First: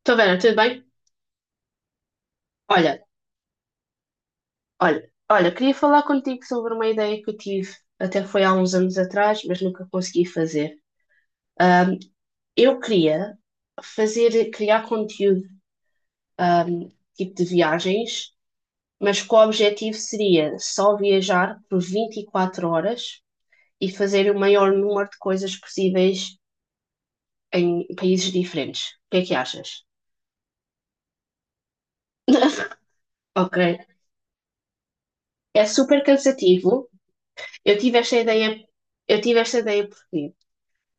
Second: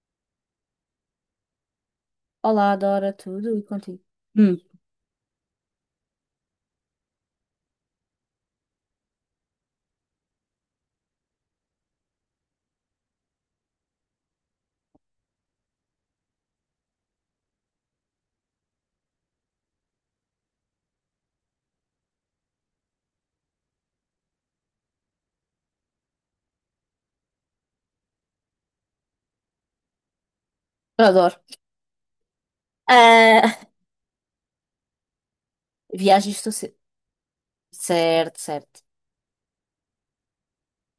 Estou Vera, tudo bem? Olá, Olha, Dora, tudo e contigo? Hum. olha, queria falar contigo sobre uma ideia que eu tive, até foi há uns anos atrás, mas nunca consegui fazer. Eu queria fazer, criar conteúdo, hum, tipo de viagens, mas que o objetivo seria só viajar por 24 horas e fazer o maior número de coisas possíveis em países diferentes. O que é que achas? Adoro. Ok, Ah, é super viagens do cansativo. ce- Eu tive esta Certo, ideia, certo. eu tive esta ideia porque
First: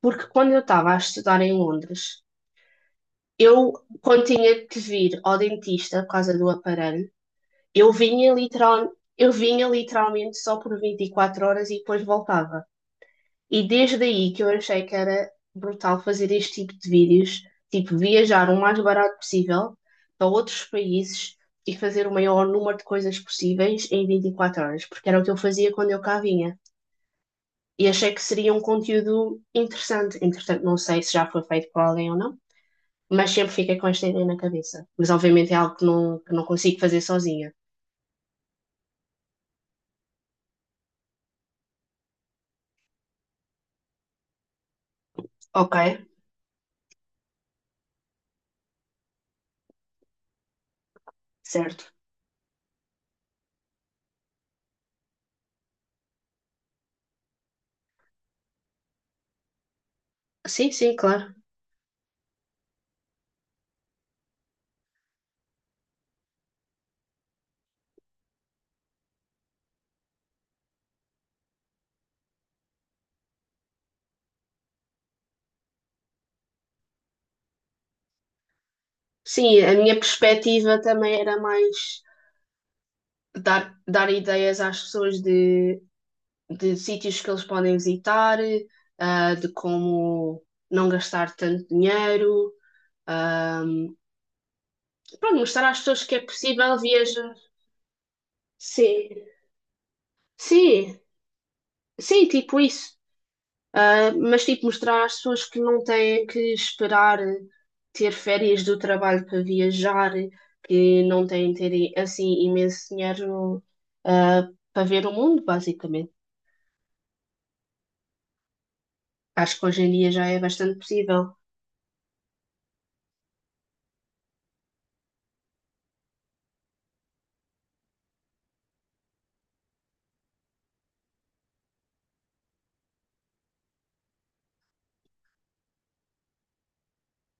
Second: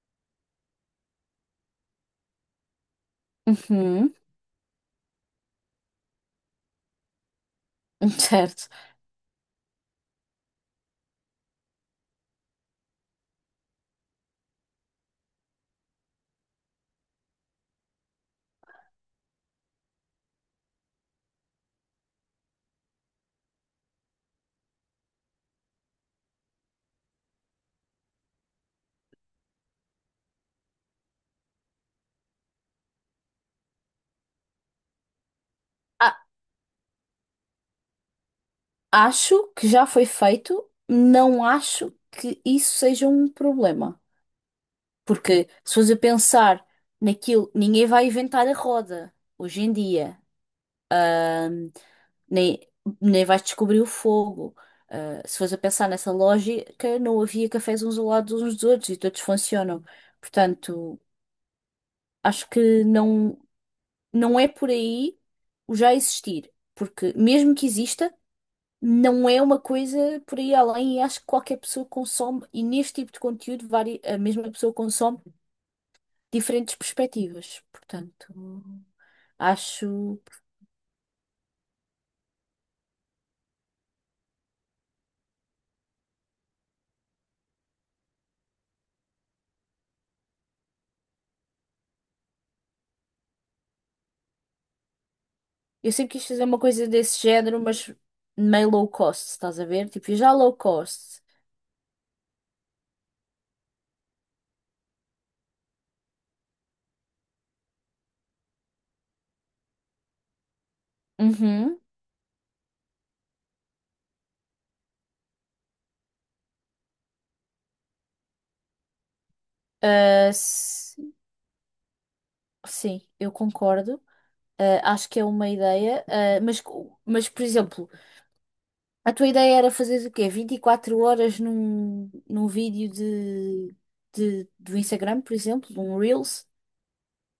Quando eu estava a estudar em Londres, eu, Uhum, quando tinha que vir ao dentista por causa do aparelho, eu vinha certo. literal, eu vinha literalmente só por 24 horas e depois voltava. E desde aí que eu achei que era brutal fazer este tipo de vídeos, tipo viajar o mais barato possível para outros países e fazer o maior número de coisas possíveis em 24 horas, porque era o que eu fazia quando eu cá vinha. E achei que seria um conteúdo interessante. Entretanto, não sei se já foi feito por alguém ou não, mas sempre fica com esta ideia na cabeça. Mas obviamente é algo que A- não, que não consigo fazer sozinha. Acho que já foi feito, não acho que isso seja um problema. Porque se Ok, fores a pensar naquilo, ninguém vai inventar a roda hoje em dia. Ahm, certo. Nem, nem vais descobrir o fogo. Ah, se fores a pensar nessa lógica, não havia cafés uns ao lado uns dos outros e todos funcionam. Sim, sim, Portanto. claro. Acho que não, não é por aí o já existir, porque mesmo que exista, não é uma coisa por aí além e acho que qualquer pessoa consome, e neste tipo de conteúdo, a mesma pessoa consome diferentes perspectivas. Portanto, Sim, a minha acho. perspectiva também era mais dar ideias às pessoas de sítios que eles podem visitar, de como não gastar tanto dinheiro. Pronto, mostrar às Eu pessoas sempre que é quis fazer uma possível coisa desse viajar. género, mas meio low Sim, cost, estás a ver? Tipo, já low sim, cost. sim, tipo isso. Mas, tipo, mostrar às pessoas que não têm que esperar ter férias do trabalho para viajar, que não têm que Uhum. ter, assim, imenso dinheiro, ah, para ver o mundo, basicamente. Acho que hoje em dia já Ah, é bastante possível. sim, eu concordo. Ah, acho que é uma ideia, mas por exemplo. A tua ideia era fazer o quê? 24 horas num vídeo do Instagram, por exemplo, um Reels?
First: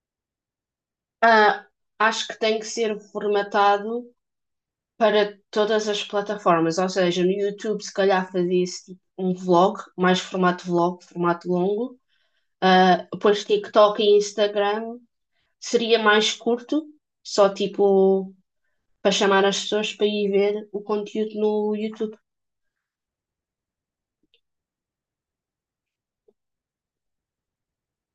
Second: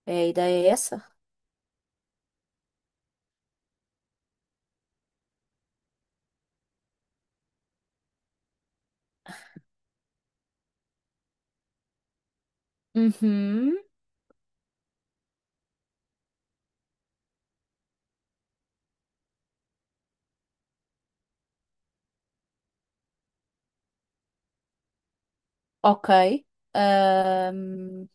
É, a ideia é essa? Ah, acho que tem que ser formatado para todas as plataformas, ou seja, no YouTube, se calhar, fazia-se tipo, um vlog, mais formato vlog, formato longo. Depois Uhum. TikTok e Instagram seria mais curto, só tipo para chamar as pessoas para ir ver o conteúdo no YouTube. Ok. Ahm,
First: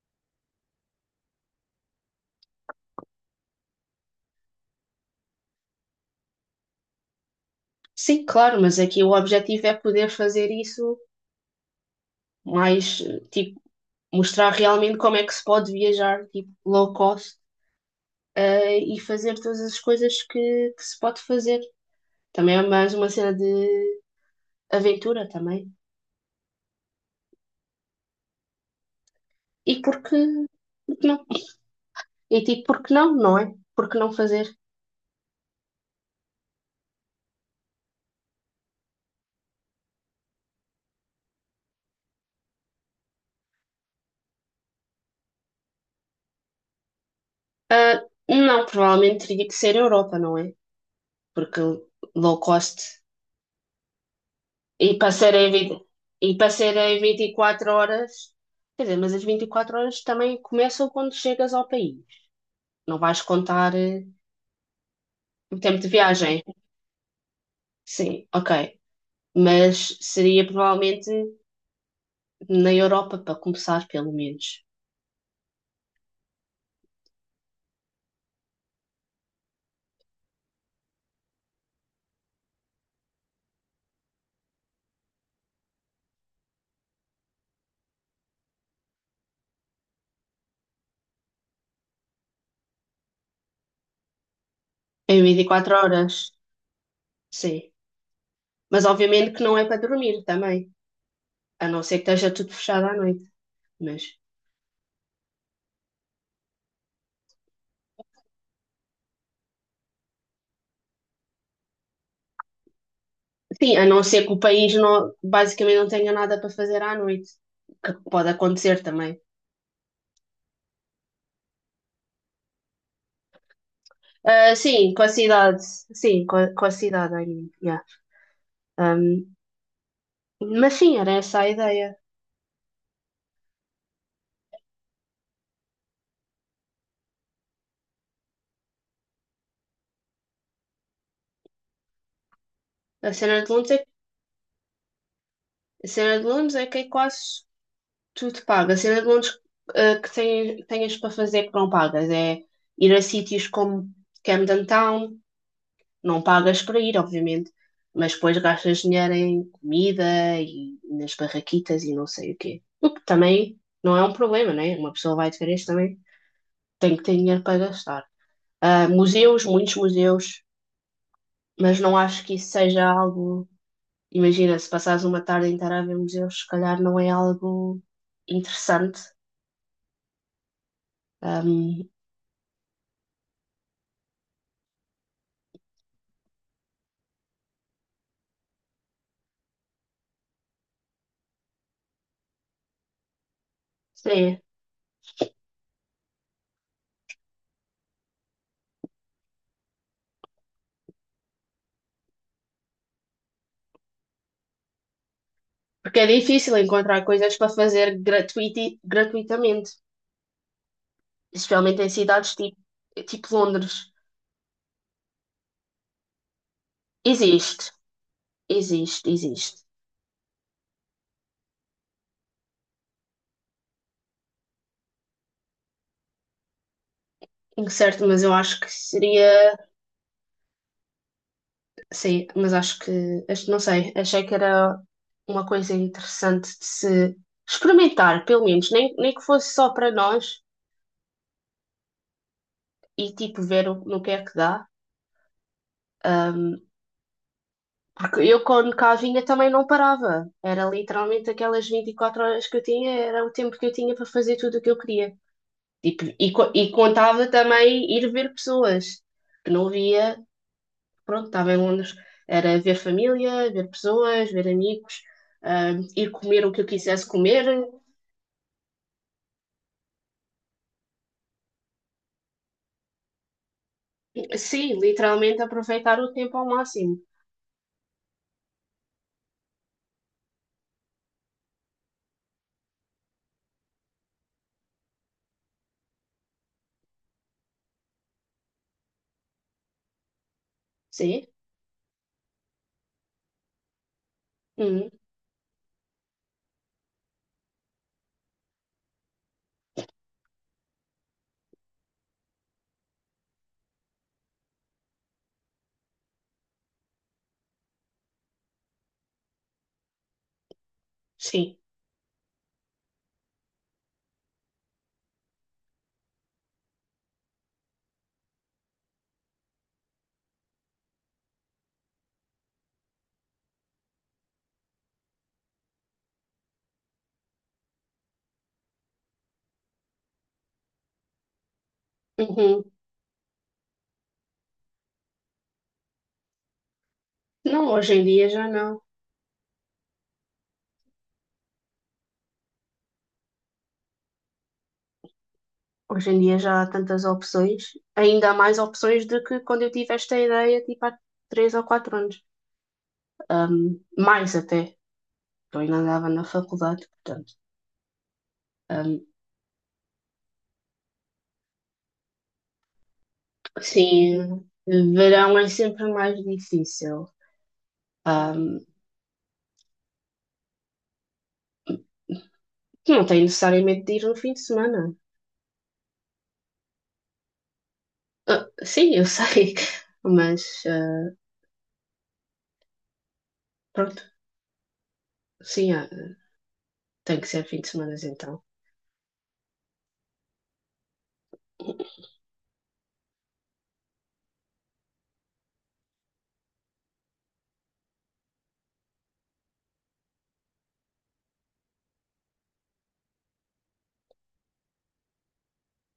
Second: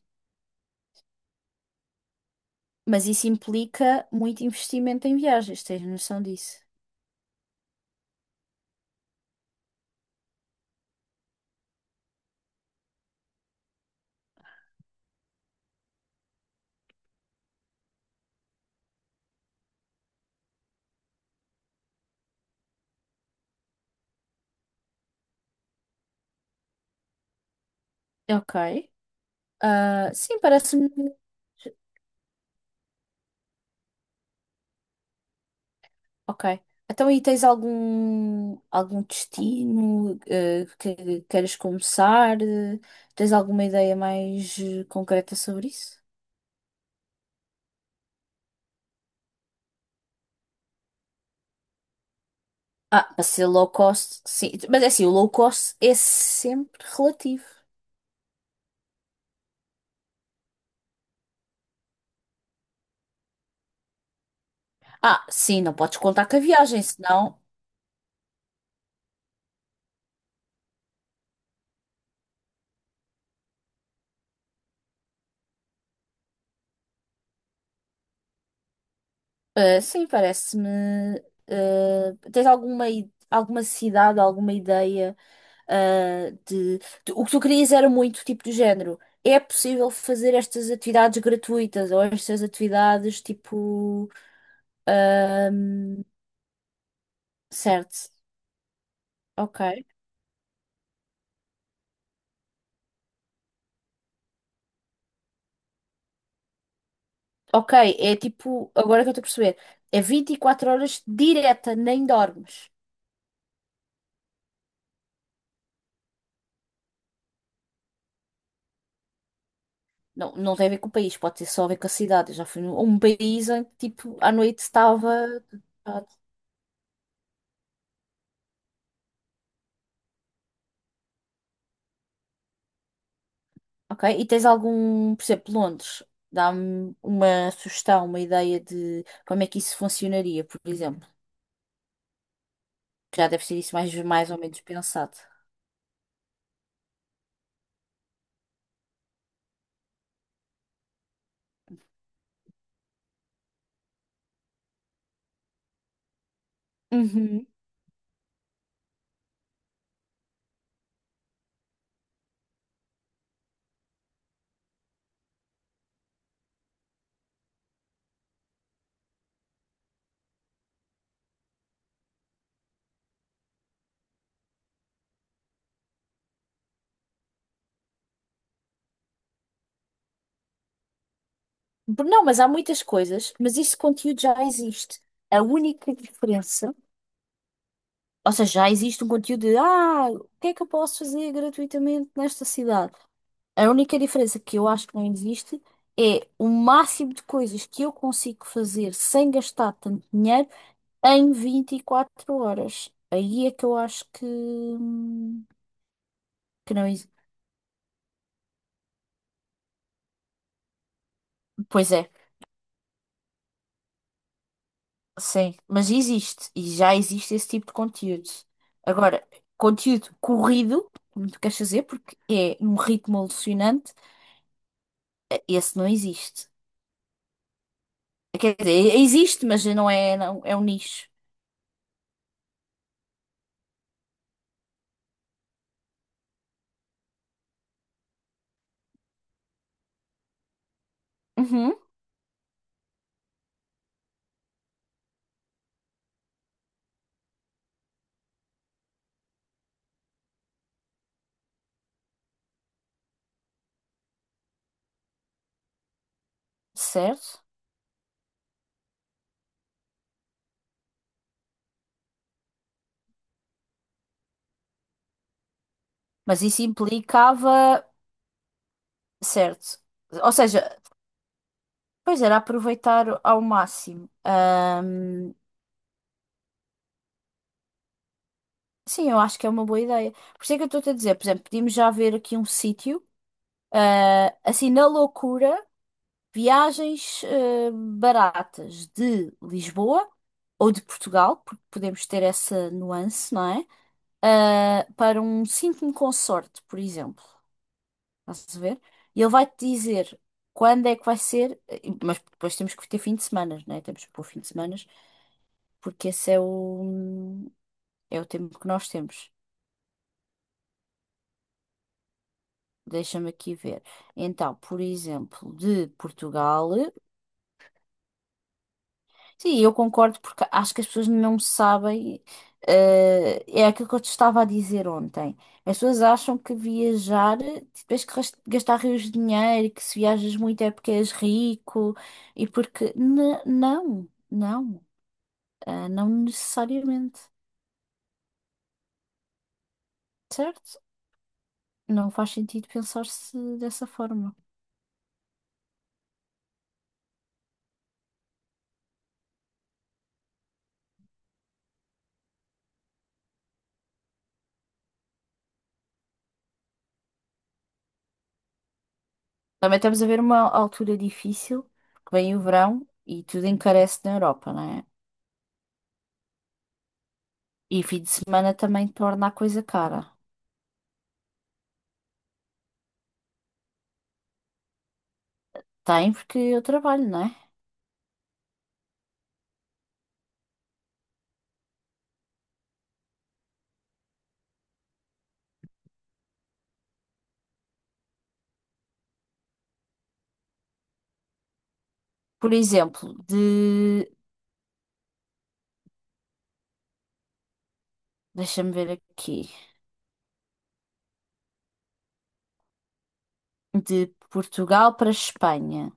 mas isso implica muito investimento em viagens, tens noção disso? Sim, claro, mas aqui o objetivo é poder fazer isso mais, tipo, mostrar realmente como é que se pode viajar, tipo, low cost, e fazer todas as coisas que se pode fazer. Também é mais uma cena de aventura também. Ok. E Ah, sim, parece-me. porque não? E tipo, porque não, não é? Porque não fazer? Ok. Então, e tens algum destino que queiras começar? Tens alguma ideia mais concreta sobre isso? Ah, não, provavelmente teria que ser Europa, não é? Porque low cost Ah, para ser low cost, sim. Mas é e assim, o para low ser em cost 20 é e para sempre serem vinte e relativo. quatro horas, quer dizer, mas as 24 horas também começam quando chegas ao país. Não vais contar Ah, o sim, não tempo de podes contar com a viagem. viagem, senão. Sim, ok. Mas seria provavelmente na Europa, para começar, pelo menos. Ah, sim, parece-me. Ah, tens alguma cidade, alguma ideia. ah, de, O que tu querias era muito tipo do género. É possível fazer estas atividades gratuitas ou estas atividades tipo. Em 24 ahm, horas. Sim. Certo, Mas obviamente que não ok. é para dormir também. A não ser que esteja tudo fechado à noite. Mas. Ok, é tipo, agora é que eu estou a perceber, é 24 horas direta, nem dormes. Sim, a não ser que o país não, basicamente não tenha nada para fazer à noite. Que pode acontecer também. Não, não tem a ver com o país, pode ter só a ver com a cidade. Eu já fui num país em que, tipo, à Ah, noite sim, com estava. a cidade. Sim, com a cidade. I yeah. Um, mas sim, era essa a ideia. Ok, e tens algum, por exemplo, Londres, dá-me uma sugestão, uma ideia de como é que isso funcionaria, por exemplo. A Já cena deve de ser Londres isso é, mais ou menos pensado. a cena de Londres é que é quase tudo pago. A cena de Londres que tens para fazer que não pagas é ir a sítios como Camden Town, não pagas para ir, Uhum. obviamente, mas depois gastas dinheiro em comida e nas barraquitas e não sei o quê. O que também não é um problema, né? Uma pessoa vai de férias também tem que ter dinheiro para gastar. Museus, muitos museus, mas não acho que isso seja algo. Imagina, se passares uma tarde inteira a ver museus, se calhar não é algo interessante. Ahm, Não, mas há muitas coisas, mas esse conteúdo já existe. A única diferença. Ou seja, já existe um conteúdo de o que é que eu posso fazer gratuitamente nesta cidade? A única diferença sim, que eu acho que não existe é o máximo de coisas que eu consigo fazer sem gastar tanto dinheiro em 24 horas. Aí é que eu acho que, hum, porque é difícil que não encontrar existe. coisas para fazer gratuitamente, especialmente em Pois é, cidades tipo, tipo Londres. sim, mas existe e já existe esse Existe, tipo de conteúdo. existe, Agora, existe. conteúdo corrido, como tu queres fazer, porque é num ritmo alucinante, esse não existe. Em certo, mas eu Quer acho que dizer, seria. existe, mas não é, não, é um nicho. Sim, mas não sei, achei que era uma coisa interessante de se experimentar, pelo menos, nem que fosse só para nós Uhum. e tipo ver o, no que é que dá. Ahm, porque eu quando cá vinha também não parava, era literalmente aquelas 24 horas que eu tinha, era o tempo que eu tinha para fazer tudo o que eu queria. Tipo, e contava Certo? também ir ver pessoas que não via, pronto, estava em Londres, era ver família, ver pessoas, ver amigos, ir Mas comer o que isso eu quisesse comer. implicava, certo? Ou seja, pois era aproveitar ao máximo. Sim, literalmente aproveitar o tempo ao máximo. Sim, eu acho que é uma boa ideia. Por isso é que eu estou-te a dizer, por exemplo, podíamos já ver aqui um sítio, assim, na loucura, viagens, baratas de Lisboa ou de Sim? Portugal, porque podemos ter essa nuance, não é? Ah, Uhum, para um sítio consorte, por exemplo. Estás a ver? E ele vai-te dizer quando é que vai ser, mas depois temos que ter fim de semana, né? Temos que pôr fim de semana, porque esse é o tempo que nós temos. sim. Deixa-me aqui ver. Então, por exemplo, de Portugal. Sim, eu concordo porque acho que as pessoas não sabem. É aquilo que eu te estava a dizer ontem. As pessoas acham que viajar, tipo, tens que gastar rios de dinheiro, que se viajas muito é porque és rico e Uhum. porque. Não, não, ah, não necessariamente, Não, hoje em dia já não. certo? Não faz sentido pensar-se dessa forma. Hoje em dia já há tantas opções, ainda há mais opções do que quando eu tive esta ideia, tipo há 3 ou 4 anos. Mais até, porque eu ainda andava na faculdade, portanto. Um, Também estamos a ver uma altura difícil, que vem o verão e tudo encarece na sim, Europa, não é? verão é sempre mais difícil. E fim de semana também torna a coisa cara. Não tem necessariamente de ir no fim de semana. Tem, porque eu trabalho, não é? Ah, sim, eu sei, mas pronto, sim, tem que ser fim de semana então. Por exemplo, de. Deixa-me ver aqui. De Portugal para Espanha.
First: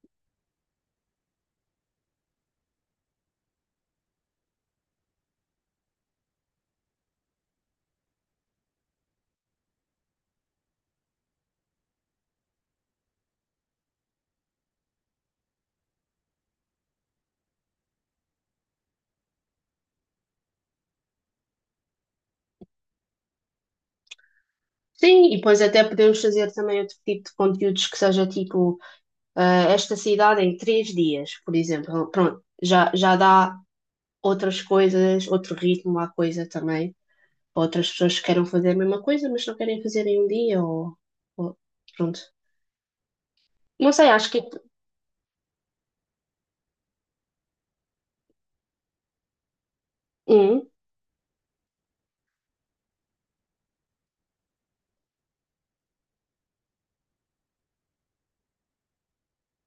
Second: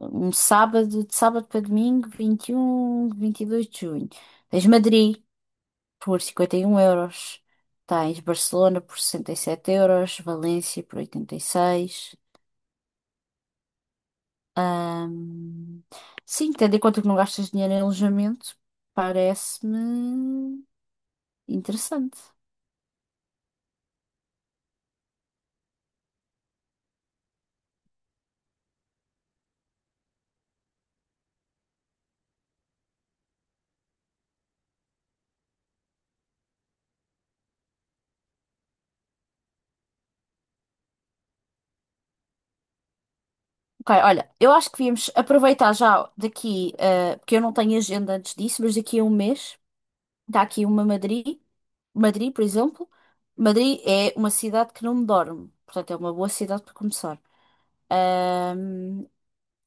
Um sábado, de sábado para domingo, 21, 22 de junho. Tens Madrid por 51 euros. Tens Barcelona por 67 euros. Valência por 86. Ahm, Sim, tendo em conta que não gastas dinheiro em alojamento, parece-me interessante. Sim, e depois até podemos fazer também outro tipo de conteúdos que seja tipo esta cidade em 3 dias, por exemplo. Pronto, já, já dá outras coisas, outro ritmo à coisa também, outras pessoas que queiram fazer a mesma coisa, mas não querem fazer em um dia ou- pronto. Ok, Não sei, olha, acho que. eu acho que devíamos aproveitar já daqui, porque eu não tenho agenda antes disso, mas daqui a um mês está Hum, aqui uma Madrid, por exemplo. Madrid é uma cidade que não dorme, portanto é uma boa cidade para começar.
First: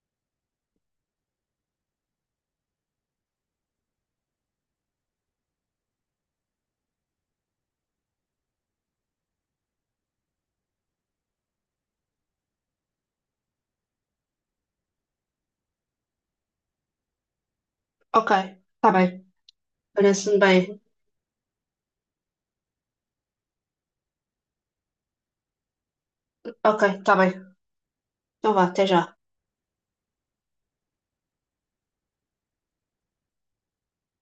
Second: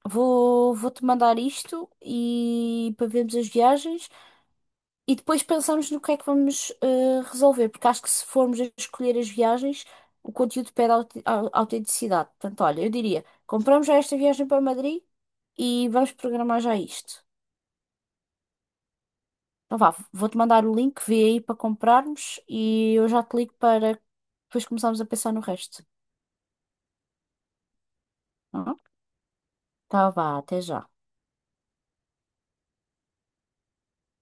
Vou-te mandar isto e para vermos as viagens. E depois pensamos no que é que vamos resolver, porque acho que se formos a escolher as viagens, o conteúdo pede autenticidade. Portanto, olha, eu diria, compramos já esta viagem para Madrid e vamos programar já isto. ok, tá bem, Então vá, vou-te parece-me mandar o bem. link, vê aí para comprarmos e eu já te ligo para depois começarmos a pensar no resto. Ok, tá bem. Então vá, Tá bom? até já. Então vá, até já.